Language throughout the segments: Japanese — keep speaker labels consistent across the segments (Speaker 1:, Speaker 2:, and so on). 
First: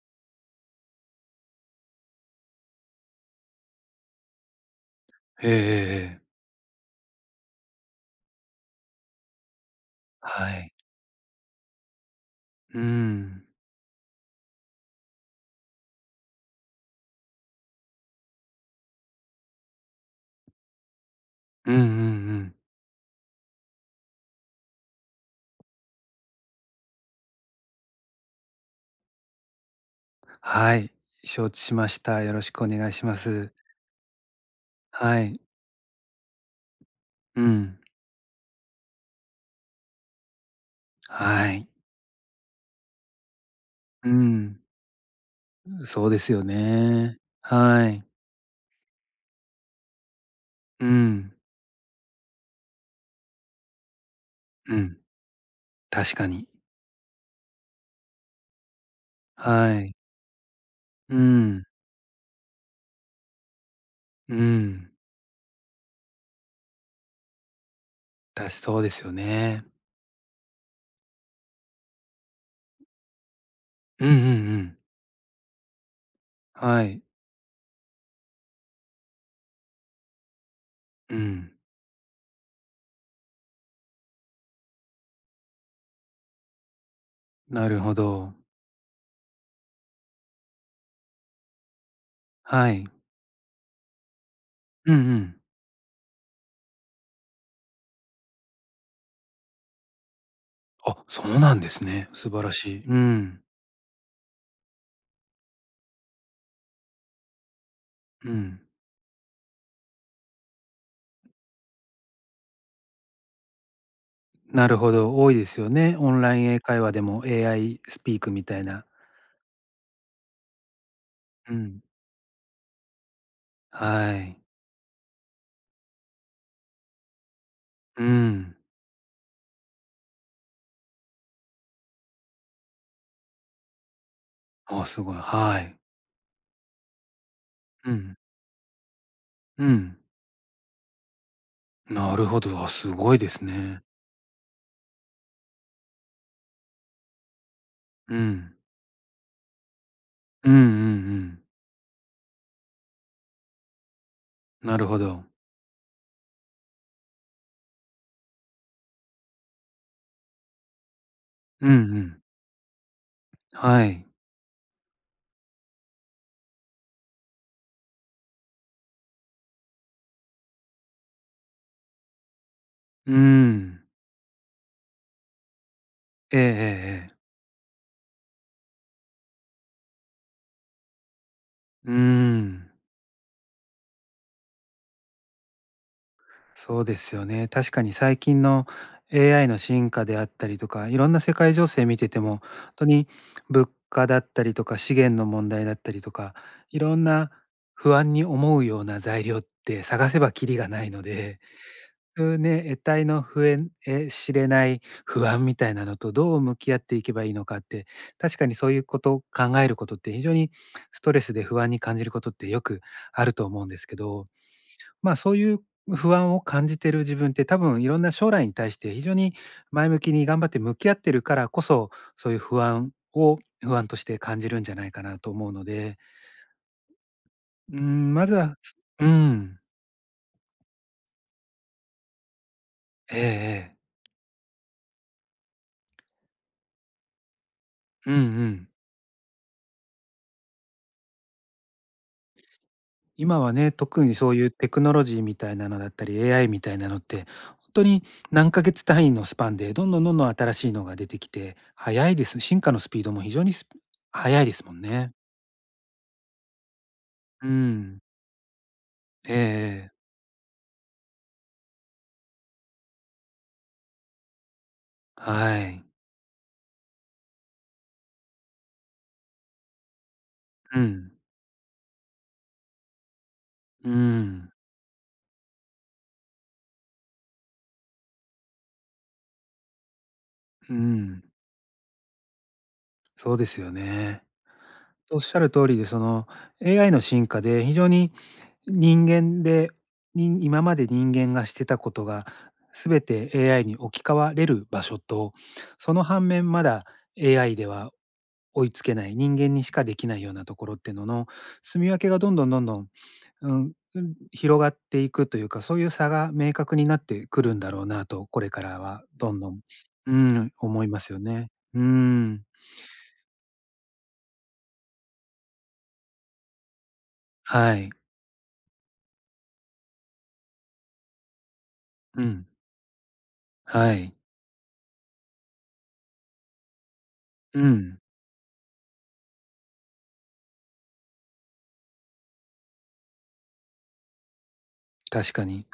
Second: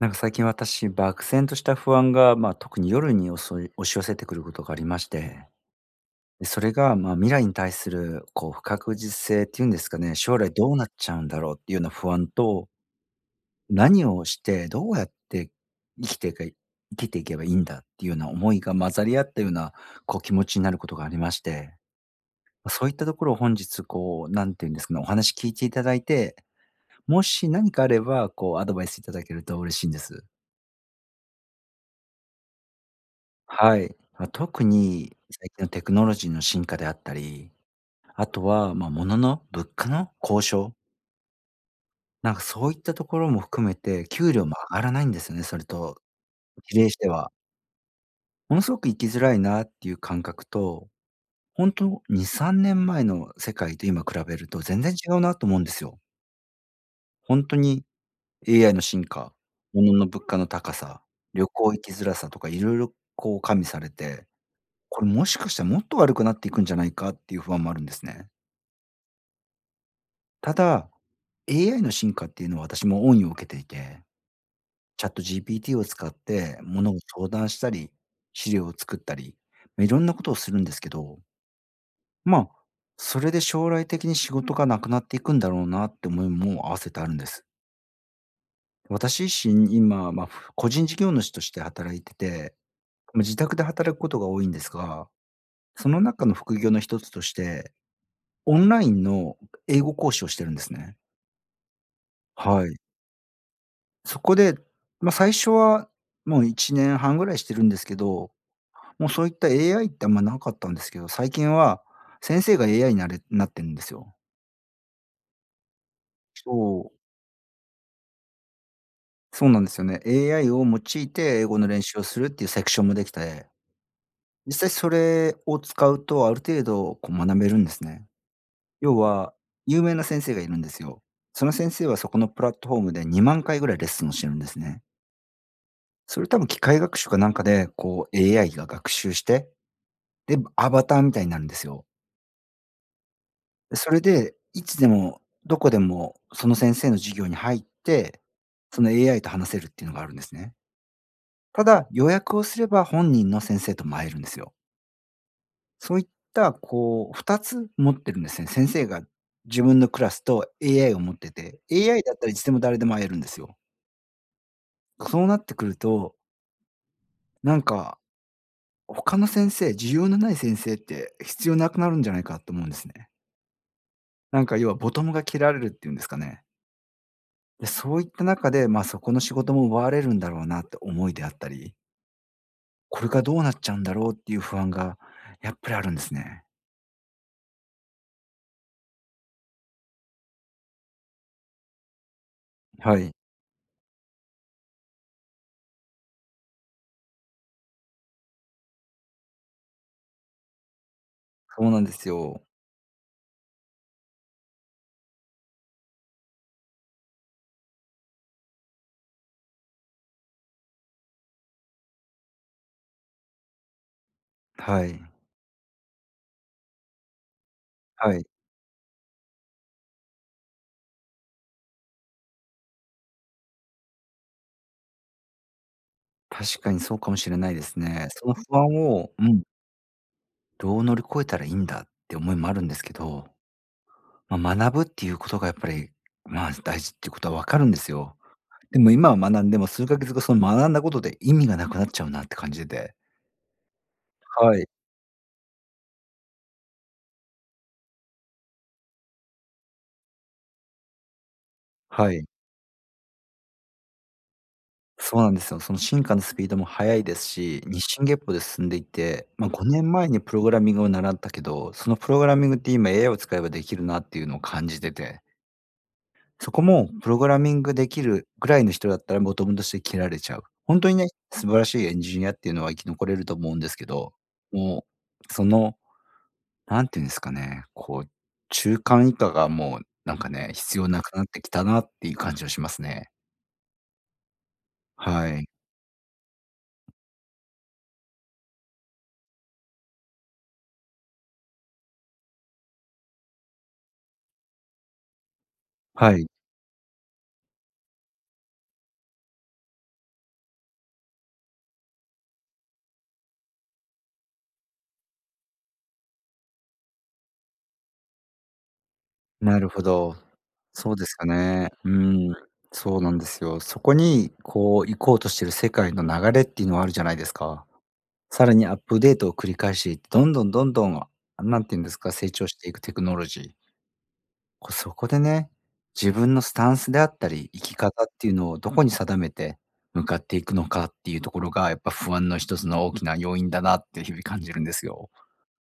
Speaker 1: 最近私、漠然とした不安が、特に夜に押し寄せてくることがありまし
Speaker 2: え
Speaker 1: て、
Speaker 2: えええええ。
Speaker 1: で、それが、未来に対するこう不確実性っていうんですかね、将
Speaker 2: は
Speaker 1: 来ど
Speaker 2: い。
Speaker 1: うなっちゃうんだろうっていうような不安と、
Speaker 2: うん。
Speaker 1: 何をしてどうやって生きていけ生きていけばいいんだっていうような思いが混ざり合ったような、こう気持ちになることがありまし
Speaker 2: うん
Speaker 1: て、
Speaker 2: うんうん。
Speaker 1: そういったところを本日こう、なんていうんですかね、お話聞いていただいて、もし何かあればこうアドバイスいただけると嬉しいんです。
Speaker 2: はい、承知しました。よろしくお願いします。
Speaker 1: はい。特に
Speaker 2: はい。
Speaker 1: 最近のテクノロジーの進化であった
Speaker 2: う
Speaker 1: り、
Speaker 2: ん。
Speaker 1: あとは、物価の交渉、
Speaker 2: はい。
Speaker 1: なんかそういったところも含めて、
Speaker 2: う
Speaker 1: 給料も
Speaker 2: ん。
Speaker 1: 上がらないんですよね、それと
Speaker 2: そうですよ
Speaker 1: 比例して
Speaker 2: ね。
Speaker 1: は。
Speaker 2: はい。
Speaker 1: ものすごく生きづらいなっていう感覚
Speaker 2: う
Speaker 1: と、
Speaker 2: ん。
Speaker 1: 本当にさんと2、3年前の世界と今比べると
Speaker 2: う
Speaker 1: 全然
Speaker 2: ん。
Speaker 1: 違うなと思うんですよ。
Speaker 2: 確かに。
Speaker 1: ほんに AI の進化、
Speaker 2: はい。
Speaker 1: 物価の高さ、
Speaker 2: う
Speaker 1: 旅
Speaker 2: ん。
Speaker 1: 行行きづらさとかいろいろこう加味されて、
Speaker 2: うん。
Speaker 1: これもしかしたらもっと悪くなっていくんじゃないかっていう不安もあるんですね。
Speaker 2: そうですよね。
Speaker 1: ただ、AI の進化っていうのは私も恩義を受けていて、
Speaker 2: うんうんうん。
Speaker 1: ChatGPT を使っても
Speaker 2: は
Speaker 1: のを
Speaker 2: い。
Speaker 1: 相談したり、資料を作ったり、いろんなことをするんですけ
Speaker 2: う
Speaker 1: ど、
Speaker 2: ん。
Speaker 1: まあ、それで将来的に仕事がなくなっていくんだろうなって思いも合わせてあるんです。
Speaker 2: なるほど。
Speaker 1: 私自身、今、個人事業主として働いてて、
Speaker 2: はい。
Speaker 1: 自宅で働くことが多いんです
Speaker 2: うんう
Speaker 1: が、
Speaker 2: ん。
Speaker 1: その中の副業の一つとして、オンラインの英語講師をしてるんですね。
Speaker 2: あ、そうなんですね。素晴ら
Speaker 1: はい。
Speaker 2: しい。うん。
Speaker 1: そこで、最初はもう1年半ぐらいしてるんですけ
Speaker 2: う
Speaker 1: ど、
Speaker 2: ん。
Speaker 1: もうそういった AI ってあんまなかったんですけど、最近は先生が AIなってるんですよ。
Speaker 2: なるほど、多いですよね。オンライン英
Speaker 1: そ
Speaker 2: 会
Speaker 1: う、
Speaker 2: 話でも AI スピークみたいな。
Speaker 1: そうなんですよね。AI を用いて英
Speaker 2: う
Speaker 1: 語の
Speaker 2: ん。
Speaker 1: 練習をするっていうセクションもできて、
Speaker 2: はい。
Speaker 1: 実際それを使うとある程度こう学べるんです
Speaker 2: う
Speaker 1: ね。
Speaker 2: ん。
Speaker 1: 要は、有名な先生がいるんですよ。その先生はそこのプラットフォームで2万回ぐらいレッスンをしてるんですね。
Speaker 2: あ、すごい。はい。
Speaker 1: それ多分機械学習かなんかで
Speaker 2: う
Speaker 1: こ
Speaker 2: ん。
Speaker 1: う AI が学習して
Speaker 2: うん。
Speaker 1: で、アバターみたいになるんですよ。
Speaker 2: なるほど。あ、すごいです
Speaker 1: で、
Speaker 2: ね。
Speaker 1: それで、いつでもどこでもその先生の授業に入っ
Speaker 2: う
Speaker 1: て、
Speaker 2: ん。
Speaker 1: その AI と話せるっていうのがあるんです
Speaker 2: うん
Speaker 1: ね。
Speaker 2: うんうん。
Speaker 1: ただ、予約をすれば本人の先生とも会えるんですよ。
Speaker 2: なるほど。
Speaker 1: そういった2つ持ってるんですね。先生が自分のクラスと AI を持ってて、
Speaker 2: うんう
Speaker 1: AI だっ
Speaker 2: ん。
Speaker 1: たらいつでも誰でも会えるんですよ。
Speaker 2: はい。
Speaker 1: そうなってくると、なんか他の先生、需要のない先生って必要なくなるんじゃないかと思うんですね。
Speaker 2: うん。
Speaker 1: なんか要はボトムが切られるっていうんですか
Speaker 2: ええ
Speaker 1: ね。
Speaker 2: ええええ。
Speaker 1: で、そういった中で、そこの仕事も奪われるんだろうなって思いであったり、
Speaker 2: うーん。
Speaker 1: これからどうなっちゃうんだろうっていう不安がやっぱりあるんですね。
Speaker 2: そうですよね。確かに最近の AI の進化であったりとか、いろんな世界情勢見てても、本当
Speaker 1: は
Speaker 2: に
Speaker 1: い、
Speaker 2: 物価だったりとか、資源の問題だったりとか、いろんな不安に思うような材料って探せばキリがないので、
Speaker 1: そう なんです
Speaker 2: そういう
Speaker 1: よ。
Speaker 2: ね、得体の不ええ知れない不安みたいなのとどう向き合っていけばいいのかって、確かにそういうことを考えることって非常にストレスで不安に感じることってよくあると思うんですけど、
Speaker 1: はい、
Speaker 2: まあ、そういう不安を感じてる自分って多分いろんな
Speaker 1: はい。
Speaker 2: 将来に対して非常に前向きに頑張って向き合ってるからこそ、そういう不安を不安として感じるんじゃないかなと思うので、
Speaker 1: 確かにそうかもしれないです
Speaker 2: う
Speaker 1: ね。
Speaker 2: ん、ま
Speaker 1: そ
Speaker 2: ず
Speaker 1: の
Speaker 2: は、
Speaker 1: 不安
Speaker 2: う
Speaker 1: をうん、
Speaker 2: ん。
Speaker 1: どう乗り越えたらいいんだって思いもあるんですけ
Speaker 2: ええ
Speaker 1: ど、
Speaker 2: ええ。
Speaker 1: 学ぶっていうことがやっぱり、大事っていうことは分かるんです
Speaker 2: うん
Speaker 1: よ。
Speaker 2: うん。
Speaker 1: でも今は学んでも数ヶ月後、その学んだことで意味がなくなっちゃうなって感じで
Speaker 2: 今はね、特にそういう
Speaker 1: はい、
Speaker 2: テクノロジーみたいなのだったり、AI みたいなのって、本当に何ヶ月単位のスパンでどんどんどんどん新しいのが出てきて、早
Speaker 1: は
Speaker 2: いで
Speaker 1: い。
Speaker 2: す。進化のスピードも非常に早いですもんね。
Speaker 1: そうなんですよ。その進化のスピードも速いです
Speaker 2: う
Speaker 1: し、日
Speaker 2: ん。
Speaker 1: 進月歩で進んでいて、
Speaker 2: ええ
Speaker 1: 5
Speaker 2: ええ。
Speaker 1: 年前にプログラミングを習ったけど、そのプログラミングって今 AI を使えばできるなっていうのを感じてて、
Speaker 2: はい。
Speaker 1: そこもプログラミングできるぐらいの人だったらボトムとして切られちゃう。
Speaker 2: う
Speaker 1: 本当にね、
Speaker 2: ん、
Speaker 1: 素晴らしいエンジニアっていうのは生き残れると思うんですけ
Speaker 2: う
Speaker 1: ど、
Speaker 2: ん、
Speaker 1: もう、その、なんていうんですかね、こう、中間以下がもうなんかね、
Speaker 2: う
Speaker 1: 必要なく
Speaker 2: ん、
Speaker 1: なってきたなっていう感じはしますね。
Speaker 2: そうですよね。おっ
Speaker 1: は
Speaker 2: しゃ
Speaker 1: い。
Speaker 2: る通りで、その AI の進化で非常に人間で、に今まで人間がしてたことが全て AI に置き換われる場所と、その
Speaker 1: は
Speaker 2: 反
Speaker 1: い。
Speaker 2: 面まだ AI では追いつけない人間にしかできないようなところっていうのの住み分けがどんどんどんどん、うん、うん、広がっていくというか、そういう差が明確になってくるんだろうなと、これからはどんど
Speaker 1: な
Speaker 2: ん、
Speaker 1: るほ
Speaker 2: う
Speaker 1: ど。
Speaker 2: ん、思い
Speaker 1: そう
Speaker 2: ま
Speaker 1: で
Speaker 2: す
Speaker 1: す
Speaker 2: よ
Speaker 1: よ
Speaker 2: ね。
Speaker 1: ね。
Speaker 2: う
Speaker 1: うん、
Speaker 2: ん、
Speaker 1: そうなんですよ。そこに、こう、行こうとしてる世界の流れっていうのはあるじゃないですか。
Speaker 2: はい。
Speaker 1: さらにアップデートを繰り返していって、どんどんどんどん、なんていうんですか、
Speaker 2: う
Speaker 1: 成
Speaker 2: ん、
Speaker 1: 長していくテクノロジー。
Speaker 2: はい。
Speaker 1: そこでね、自分のスタンスであったり、
Speaker 2: う
Speaker 1: 生き
Speaker 2: ん、
Speaker 1: 方っていうのをどこに定めて向かっていくのかっていうところが、やっぱ不安の一つの大きな要因だなって日々感じるんですよ。
Speaker 2: 確かに。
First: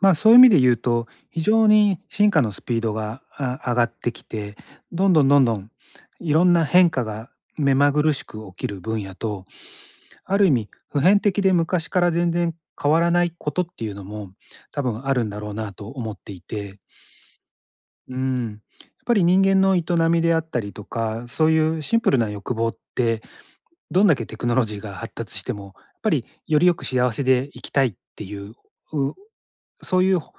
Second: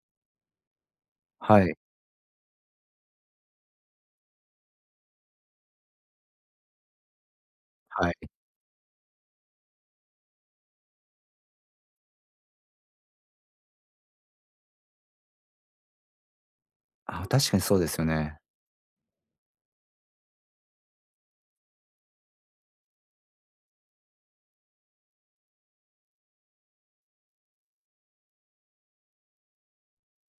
Speaker 2: まあ、そういう意味で言うと、非
Speaker 1: は
Speaker 2: 常
Speaker 1: い、
Speaker 2: に進化のスピードが、あ、上がってきて、どんどんどんどんいろんな変化が目まぐ
Speaker 1: は
Speaker 2: るし
Speaker 1: い。
Speaker 2: く起きる分野とある意味、普遍的で昔から全然変わらないことっていうのも、多分あるんだろうなと思っていて。
Speaker 1: あ、確かにそうですよ
Speaker 2: う
Speaker 1: ね。
Speaker 2: ん。やっぱり人間の営みであったりとか、そういうシンプルな欲望って、どんだけテクノロジーが発達しても、やっぱりよりよく幸せでいきたいっていう、うそういう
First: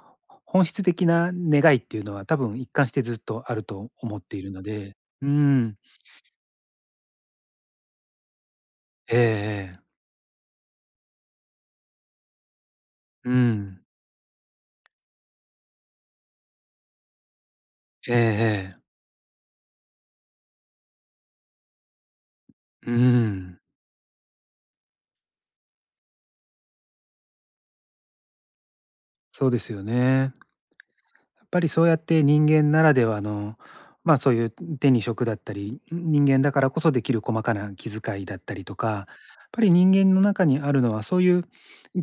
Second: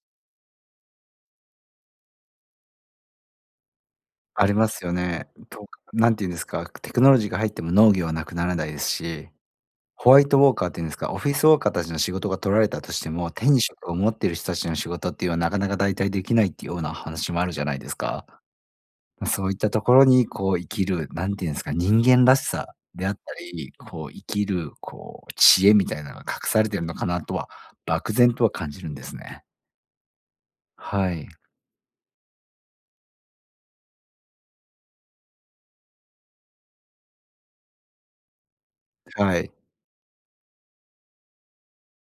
Speaker 2: 本質的な願いっていうのは、多分一貫してずっとあると思ってい
Speaker 1: あ
Speaker 2: る
Speaker 1: り
Speaker 2: の
Speaker 1: ますよ
Speaker 2: で。う
Speaker 1: ね。と、
Speaker 2: ん。
Speaker 1: なんて言うんですか、テクノロジーが入っても農業はなくならないです
Speaker 2: ええ
Speaker 1: し、
Speaker 2: ええ。
Speaker 1: ホワイトウォーカーっていうんですか、オフィスウォーカーたちの仕事が取られたとして
Speaker 2: う
Speaker 1: も、手に
Speaker 2: ん。
Speaker 1: 職を持っている人たちの仕事っていうのはなかなか代替できないっていうような話もあるじゃないです
Speaker 2: ええ
Speaker 1: か。
Speaker 2: ええ。
Speaker 1: そういったところにこう生きる、なんて言うんですか、人間らしさ
Speaker 2: う
Speaker 1: であった
Speaker 2: ん。
Speaker 1: り、こう生きるこう知恵みたいなのが隠されてるのかなとは、漠然とは感じるんですね。
Speaker 2: そうですよね。
Speaker 1: はい。
Speaker 2: そうやって人間ならではの、まあ、そういう手に職だったり、人間だからこそできる細かな気遣いだったりとか、やっ
Speaker 1: はい。
Speaker 2: ぱり人間の中にあるのはそういう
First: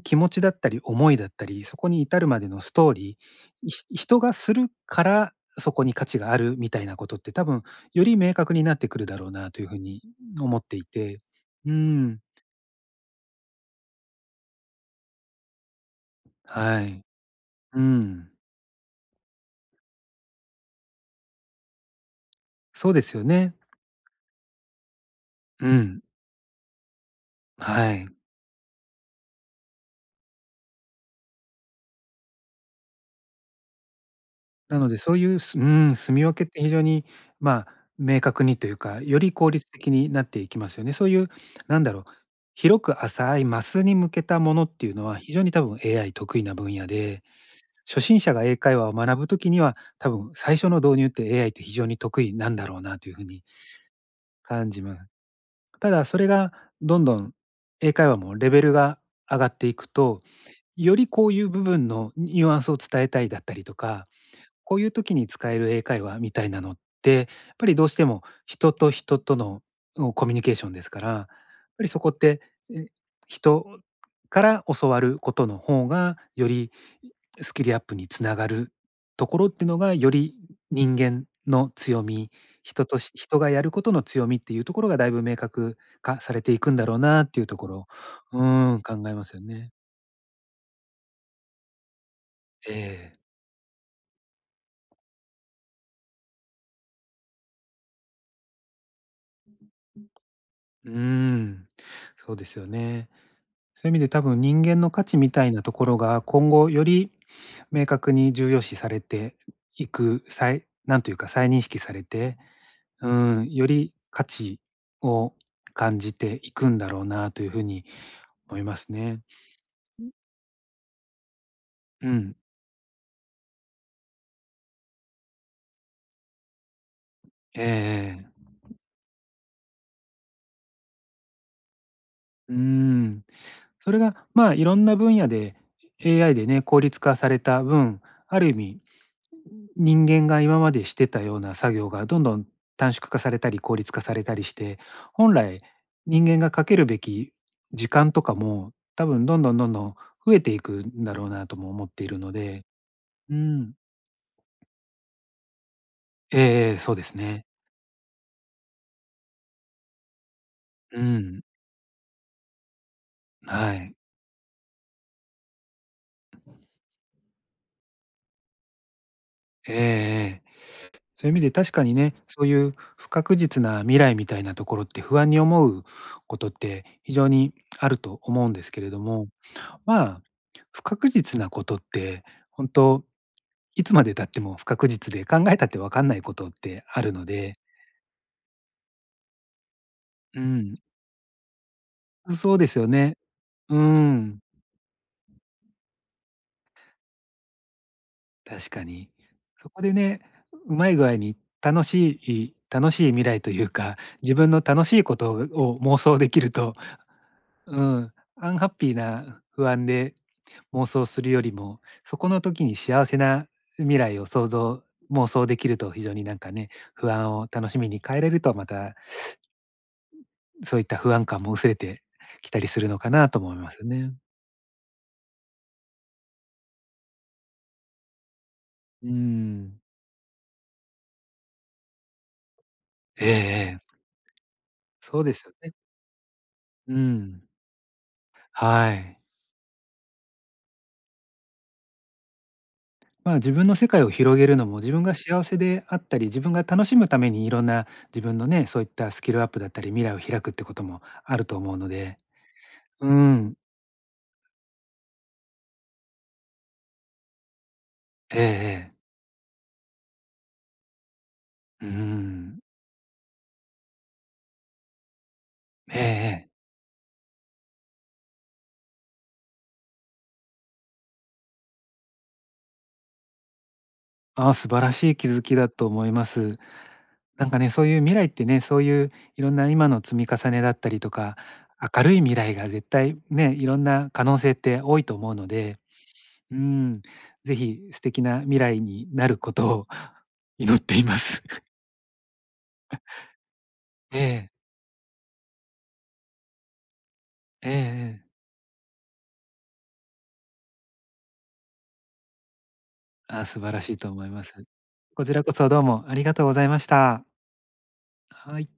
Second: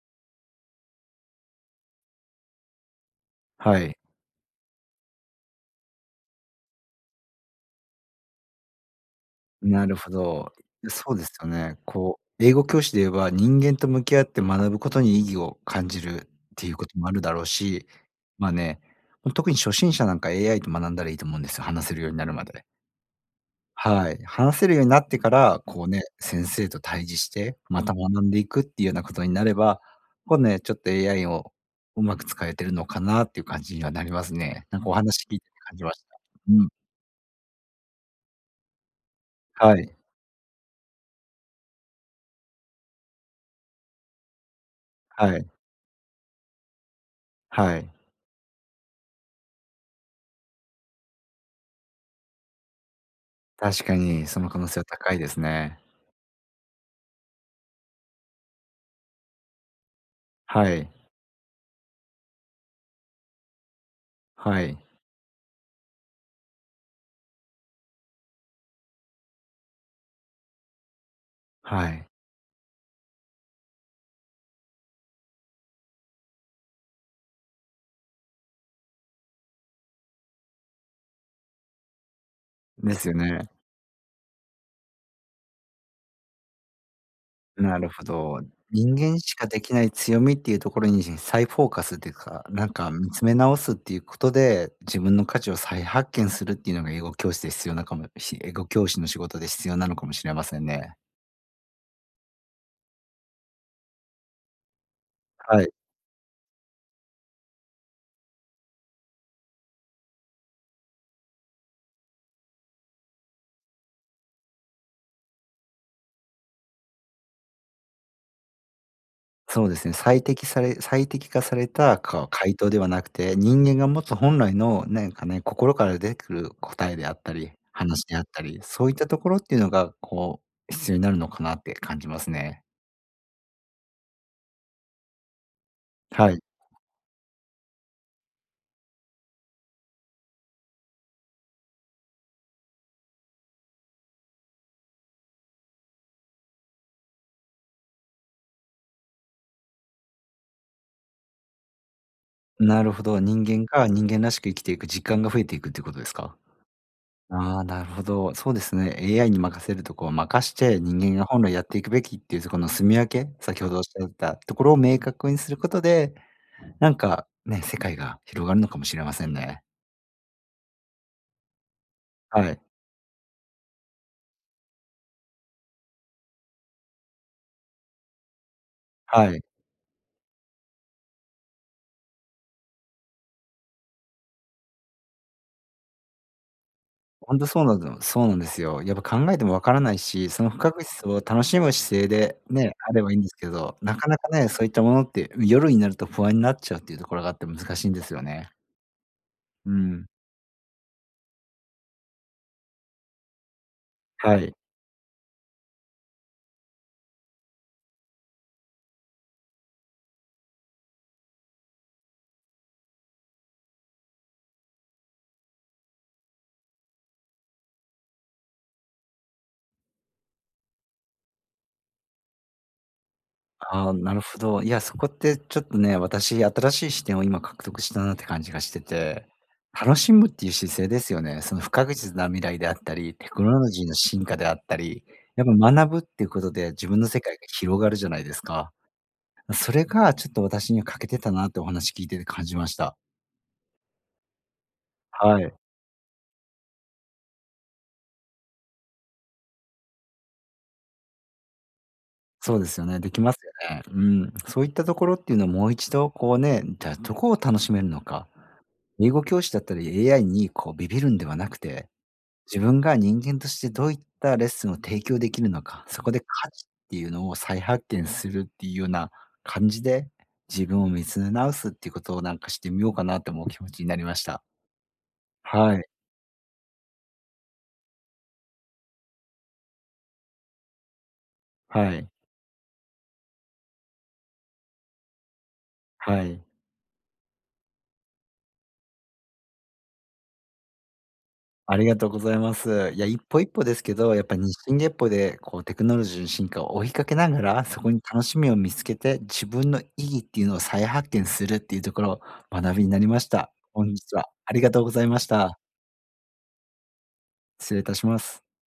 Speaker 2: 気持ちだったり思いだったり、そこに至るまでのストーリー、
Speaker 1: はい。
Speaker 2: 人がするからそこに価値があるみたいなことって多分より明確になってくるだろうなというふう
Speaker 1: なる
Speaker 2: に
Speaker 1: ほど。
Speaker 2: 思ってい
Speaker 1: そう
Speaker 2: て。
Speaker 1: ですよ
Speaker 2: う
Speaker 1: ね。
Speaker 2: ん、
Speaker 1: こう、英語教師で言えば、人間と向き合って学ぶことに意義を感じるっていう
Speaker 2: は
Speaker 1: こと
Speaker 2: い。
Speaker 1: もあるだろう
Speaker 2: う
Speaker 1: し、
Speaker 2: ん、
Speaker 1: まあね、特に初心者なんか AI と学んだらいいと思うんですよ、話せるようになるまで。
Speaker 2: そうですよね。
Speaker 1: はい。話せるようになってから、
Speaker 2: う
Speaker 1: こう
Speaker 2: ん、
Speaker 1: ね、先生と対峙して、ま
Speaker 2: は
Speaker 1: た
Speaker 2: い。
Speaker 1: 学んでいくっていうようなことになれば、こうね、ちょっと AI をうまく使えてるのかなっていう感じにはなりますね。
Speaker 2: な
Speaker 1: なん
Speaker 2: の
Speaker 1: かお
Speaker 2: で、そうい
Speaker 1: 話聞
Speaker 2: う、
Speaker 1: いて
Speaker 2: す
Speaker 1: て
Speaker 2: う
Speaker 1: 感じま
Speaker 2: ん、
Speaker 1: し
Speaker 2: 住
Speaker 1: た。
Speaker 2: み分けっ
Speaker 1: う
Speaker 2: て
Speaker 1: ん。
Speaker 2: 非常に、まあ、明確にというか、より効率
Speaker 1: は
Speaker 2: 的
Speaker 1: い。
Speaker 2: になっていきますよね。そういう、なんだろう、広く浅いマスに向けたものっていうのは、非
Speaker 1: は
Speaker 2: 常
Speaker 1: い。
Speaker 2: に多分 AI 得意な分野で、
Speaker 1: はい。
Speaker 2: 初心者が英会話を学ぶときには、多分最初の導入って AI って非常に得意なんだろうなというふうに
Speaker 1: 確かに、その可能
Speaker 2: 感
Speaker 1: 性
Speaker 2: じ
Speaker 1: は
Speaker 2: ます。
Speaker 1: 高いですね。
Speaker 2: ただ、それがどんどん英会話もレベルが上がっていくと、
Speaker 1: はい。
Speaker 2: よりこういう部分のニュアンスを伝えたいだったりとか、
Speaker 1: は
Speaker 2: こ
Speaker 1: い。
Speaker 2: ういう時に使える英会話みたいなのって、やっぱりどうしても人と人とのコミュニケーションですから、やっぱり
Speaker 1: は
Speaker 2: そ
Speaker 1: い。
Speaker 2: こって、え、人から教わることの方が、よりスキルアップにつながるところっていうのが、より人間の強み、人
Speaker 1: で
Speaker 2: と
Speaker 1: す
Speaker 2: し
Speaker 1: よ
Speaker 2: 人
Speaker 1: ね。
Speaker 2: がやることの強みっていうところがだいぶ明確化されていくんだろうなっていうところ
Speaker 1: なるほ
Speaker 2: を、
Speaker 1: ど。
Speaker 2: うーん、考
Speaker 1: 人
Speaker 2: え
Speaker 1: 間
Speaker 2: ま
Speaker 1: し
Speaker 2: すよ
Speaker 1: かで
Speaker 2: ね。
Speaker 1: きない強みっていうところに再フォーカスっていうか、なん
Speaker 2: え
Speaker 1: か見
Speaker 2: え。
Speaker 1: つめ直すっていうことで、自分の価値を再発見するっていうのが英語教師の仕事で必要なのかもしれません
Speaker 2: うー
Speaker 1: ね。
Speaker 2: ん、そうですよね。そういう意味で多分人間の価値みたい
Speaker 1: は
Speaker 2: なと
Speaker 1: い。
Speaker 2: ころが今後より明確に重要視されていく、再なんというか再認識されて、うん、より価値を感じていくんだろうなというふうに思いますね。
Speaker 1: そうですね、最適化された
Speaker 2: うん。
Speaker 1: 回答ではなくて、人間が持つ本来のなんかね、心から出てくる答えであったり、話
Speaker 2: え
Speaker 1: であっ
Speaker 2: え、
Speaker 1: たり、そういったところっていうのが、こう、必要になるのかなって感じます
Speaker 2: う
Speaker 1: ね。
Speaker 2: ん。それが、まあ、いろんな分野で
Speaker 1: は
Speaker 2: AI
Speaker 1: い。
Speaker 2: でね、効率化された分、ある意味人間が今までしてたような作業がどんどん短縮化されたり効率化されたりして、本来人間がかけるべき時間とかも、多分どんどんどんどん増えていくんだろうなとも思っているので。
Speaker 1: なるほど、
Speaker 2: う
Speaker 1: 人間
Speaker 2: ん。
Speaker 1: が人間らしく生きていく実感が増えていくっていうことですか？
Speaker 2: ええええ、そうですね。
Speaker 1: ああ、なるほど。そうですね、AI に任せるとこを任して、
Speaker 2: う
Speaker 1: 人間が
Speaker 2: ん、
Speaker 1: 本来やっていくべきっていうそこの住み分け、先ほ
Speaker 2: は
Speaker 1: どおっし
Speaker 2: い。
Speaker 1: ゃったところを明確にすることで、なんかね、世界が広がるのかもしれませんね。
Speaker 2: ええええ。そういう意味で確かにね、そう
Speaker 1: は
Speaker 2: い
Speaker 1: い。
Speaker 2: う不確実な未来みたいなところって不安に思うことって非常にあると思うんですけれども、
Speaker 1: はい。
Speaker 2: まあ、不確実なことって本当いつまで経っても不確実で、考えたって分かんないことってあるの
Speaker 1: ほんと
Speaker 2: で、
Speaker 1: そうなんだそうなんですよ。やっぱ考えてもわからないし、
Speaker 2: う
Speaker 1: その不
Speaker 2: ん、
Speaker 1: 確実を楽しむ姿勢で
Speaker 2: そうで
Speaker 1: ね、
Speaker 2: すよ
Speaker 1: あれば
Speaker 2: ね。
Speaker 1: いいんですけ
Speaker 2: う
Speaker 1: ど、なかなか
Speaker 2: ん、
Speaker 1: ね、そういったものって、夜になると不安になっちゃうっていうところがあって難しいんですよね。
Speaker 2: 確かに。そ
Speaker 1: う
Speaker 2: こで
Speaker 1: ん。
Speaker 2: ね、うまい具合に楽しい楽しい未来というか、自
Speaker 1: は
Speaker 2: 分
Speaker 1: い。
Speaker 2: の楽しいことを妄想できると、うん、アンハッピーな不安で妄想するよりも、そこの時に幸せな未来を妄想できると非常になんかね、不安を楽しみに変えれるとまたそういった不安感も薄れてきたりするのかなとも思います
Speaker 1: ああ、
Speaker 2: ね。
Speaker 1: なるほど。いや、そこってちょっとね、私、新しい視点を今獲得したなって感じがして
Speaker 2: う
Speaker 1: て、
Speaker 2: ん。
Speaker 1: 楽しむっていう姿勢ですよね。その不確実な未来であったり、
Speaker 2: え
Speaker 1: テ
Speaker 2: え
Speaker 1: クノロ
Speaker 2: え
Speaker 1: ジーの
Speaker 2: え。
Speaker 1: 進化であったり、
Speaker 2: そうです
Speaker 1: やっ
Speaker 2: よ
Speaker 1: ぱ
Speaker 2: ね。
Speaker 1: 学ぶっていうことで自
Speaker 2: う
Speaker 1: 分の世界が
Speaker 2: ん。
Speaker 1: 広がるじゃないですか。
Speaker 2: はい。
Speaker 1: それがちょっと私には欠けてたなってお話聞いてて感じました。
Speaker 2: まあ、自分の世界を広げるのも、自分が
Speaker 1: は
Speaker 2: 幸
Speaker 1: い。
Speaker 2: せであったり、自分が楽しむためにいろんな自分のね、そういったスキルアップだったり、未来を開くってこともあると思うので。
Speaker 1: そうですよね。
Speaker 2: う
Speaker 1: できます
Speaker 2: ん。
Speaker 1: よね。うん。そういったところっていうのをもう一度こうね、じゃあどこを楽しめるのか。
Speaker 2: ええええ。
Speaker 1: 英語教師だったり AI にこうビビるんではなく
Speaker 2: う
Speaker 1: て、
Speaker 2: ん。
Speaker 1: 自分が人間としてどういったレッスンを提供できるのか、
Speaker 2: え
Speaker 1: そ
Speaker 2: え
Speaker 1: こで価
Speaker 2: ええ。
Speaker 1: 値っていうのを再発見するっていうような感じで、自分を見つめ直すっていうことをなんかしてみようかなって思う気持ちになりました。
Speaker 2: ああ、素晴らしい気づきだ
Speaker 1: はい。
Speaker 2: と思います。なんかね、そういう未来ってね、そういういろんな今の積み重ねだったりとか、
Speaker 1: は
Speaker 2: 明
Speaker 1: い。
Speaker 2: るい未来が絶対ね、いろんな可能性って多いと思うので、
Speaker 1: はい。
Speaker 2: うん、ぜひ素敵な未来になることを 祈っています。
Speaker 1: あ りがとうございます。いや、一歩一歩ですけど、
Speaker 2: え
Speaker 1: やっぱ
Speaker 2: え、
Speaker 1: 日進月歩でこうテクノロジーの進化を追いかけながら、
Speaker 2: ええ
Speaker 1: そこに
Speaker 2: え
Speaker 1: 楽
Speaker 2: え。
Speaker 1: しみを見つけて、自分の意義っていうのを再発見するっていうところ、学びになりまし
Speaker 2: あ、
Speaker 1: た。
Speaker 2: 素晴ら
Speaker 1: 本
Speaker 2: しいと
Speaker 1: 日
Speaker 2: 思
Speaker 1: は
Speaker 2: います。
Speaker 1: ありがとうございま
Speaker 2: こ
Speaker 1: し
Speaker 2: ちらこ
Speaker 1: た。
Speaker 2: そどうもありがとうございました。
Speaker 1: 失礼いたします。
Speaker 2: はい。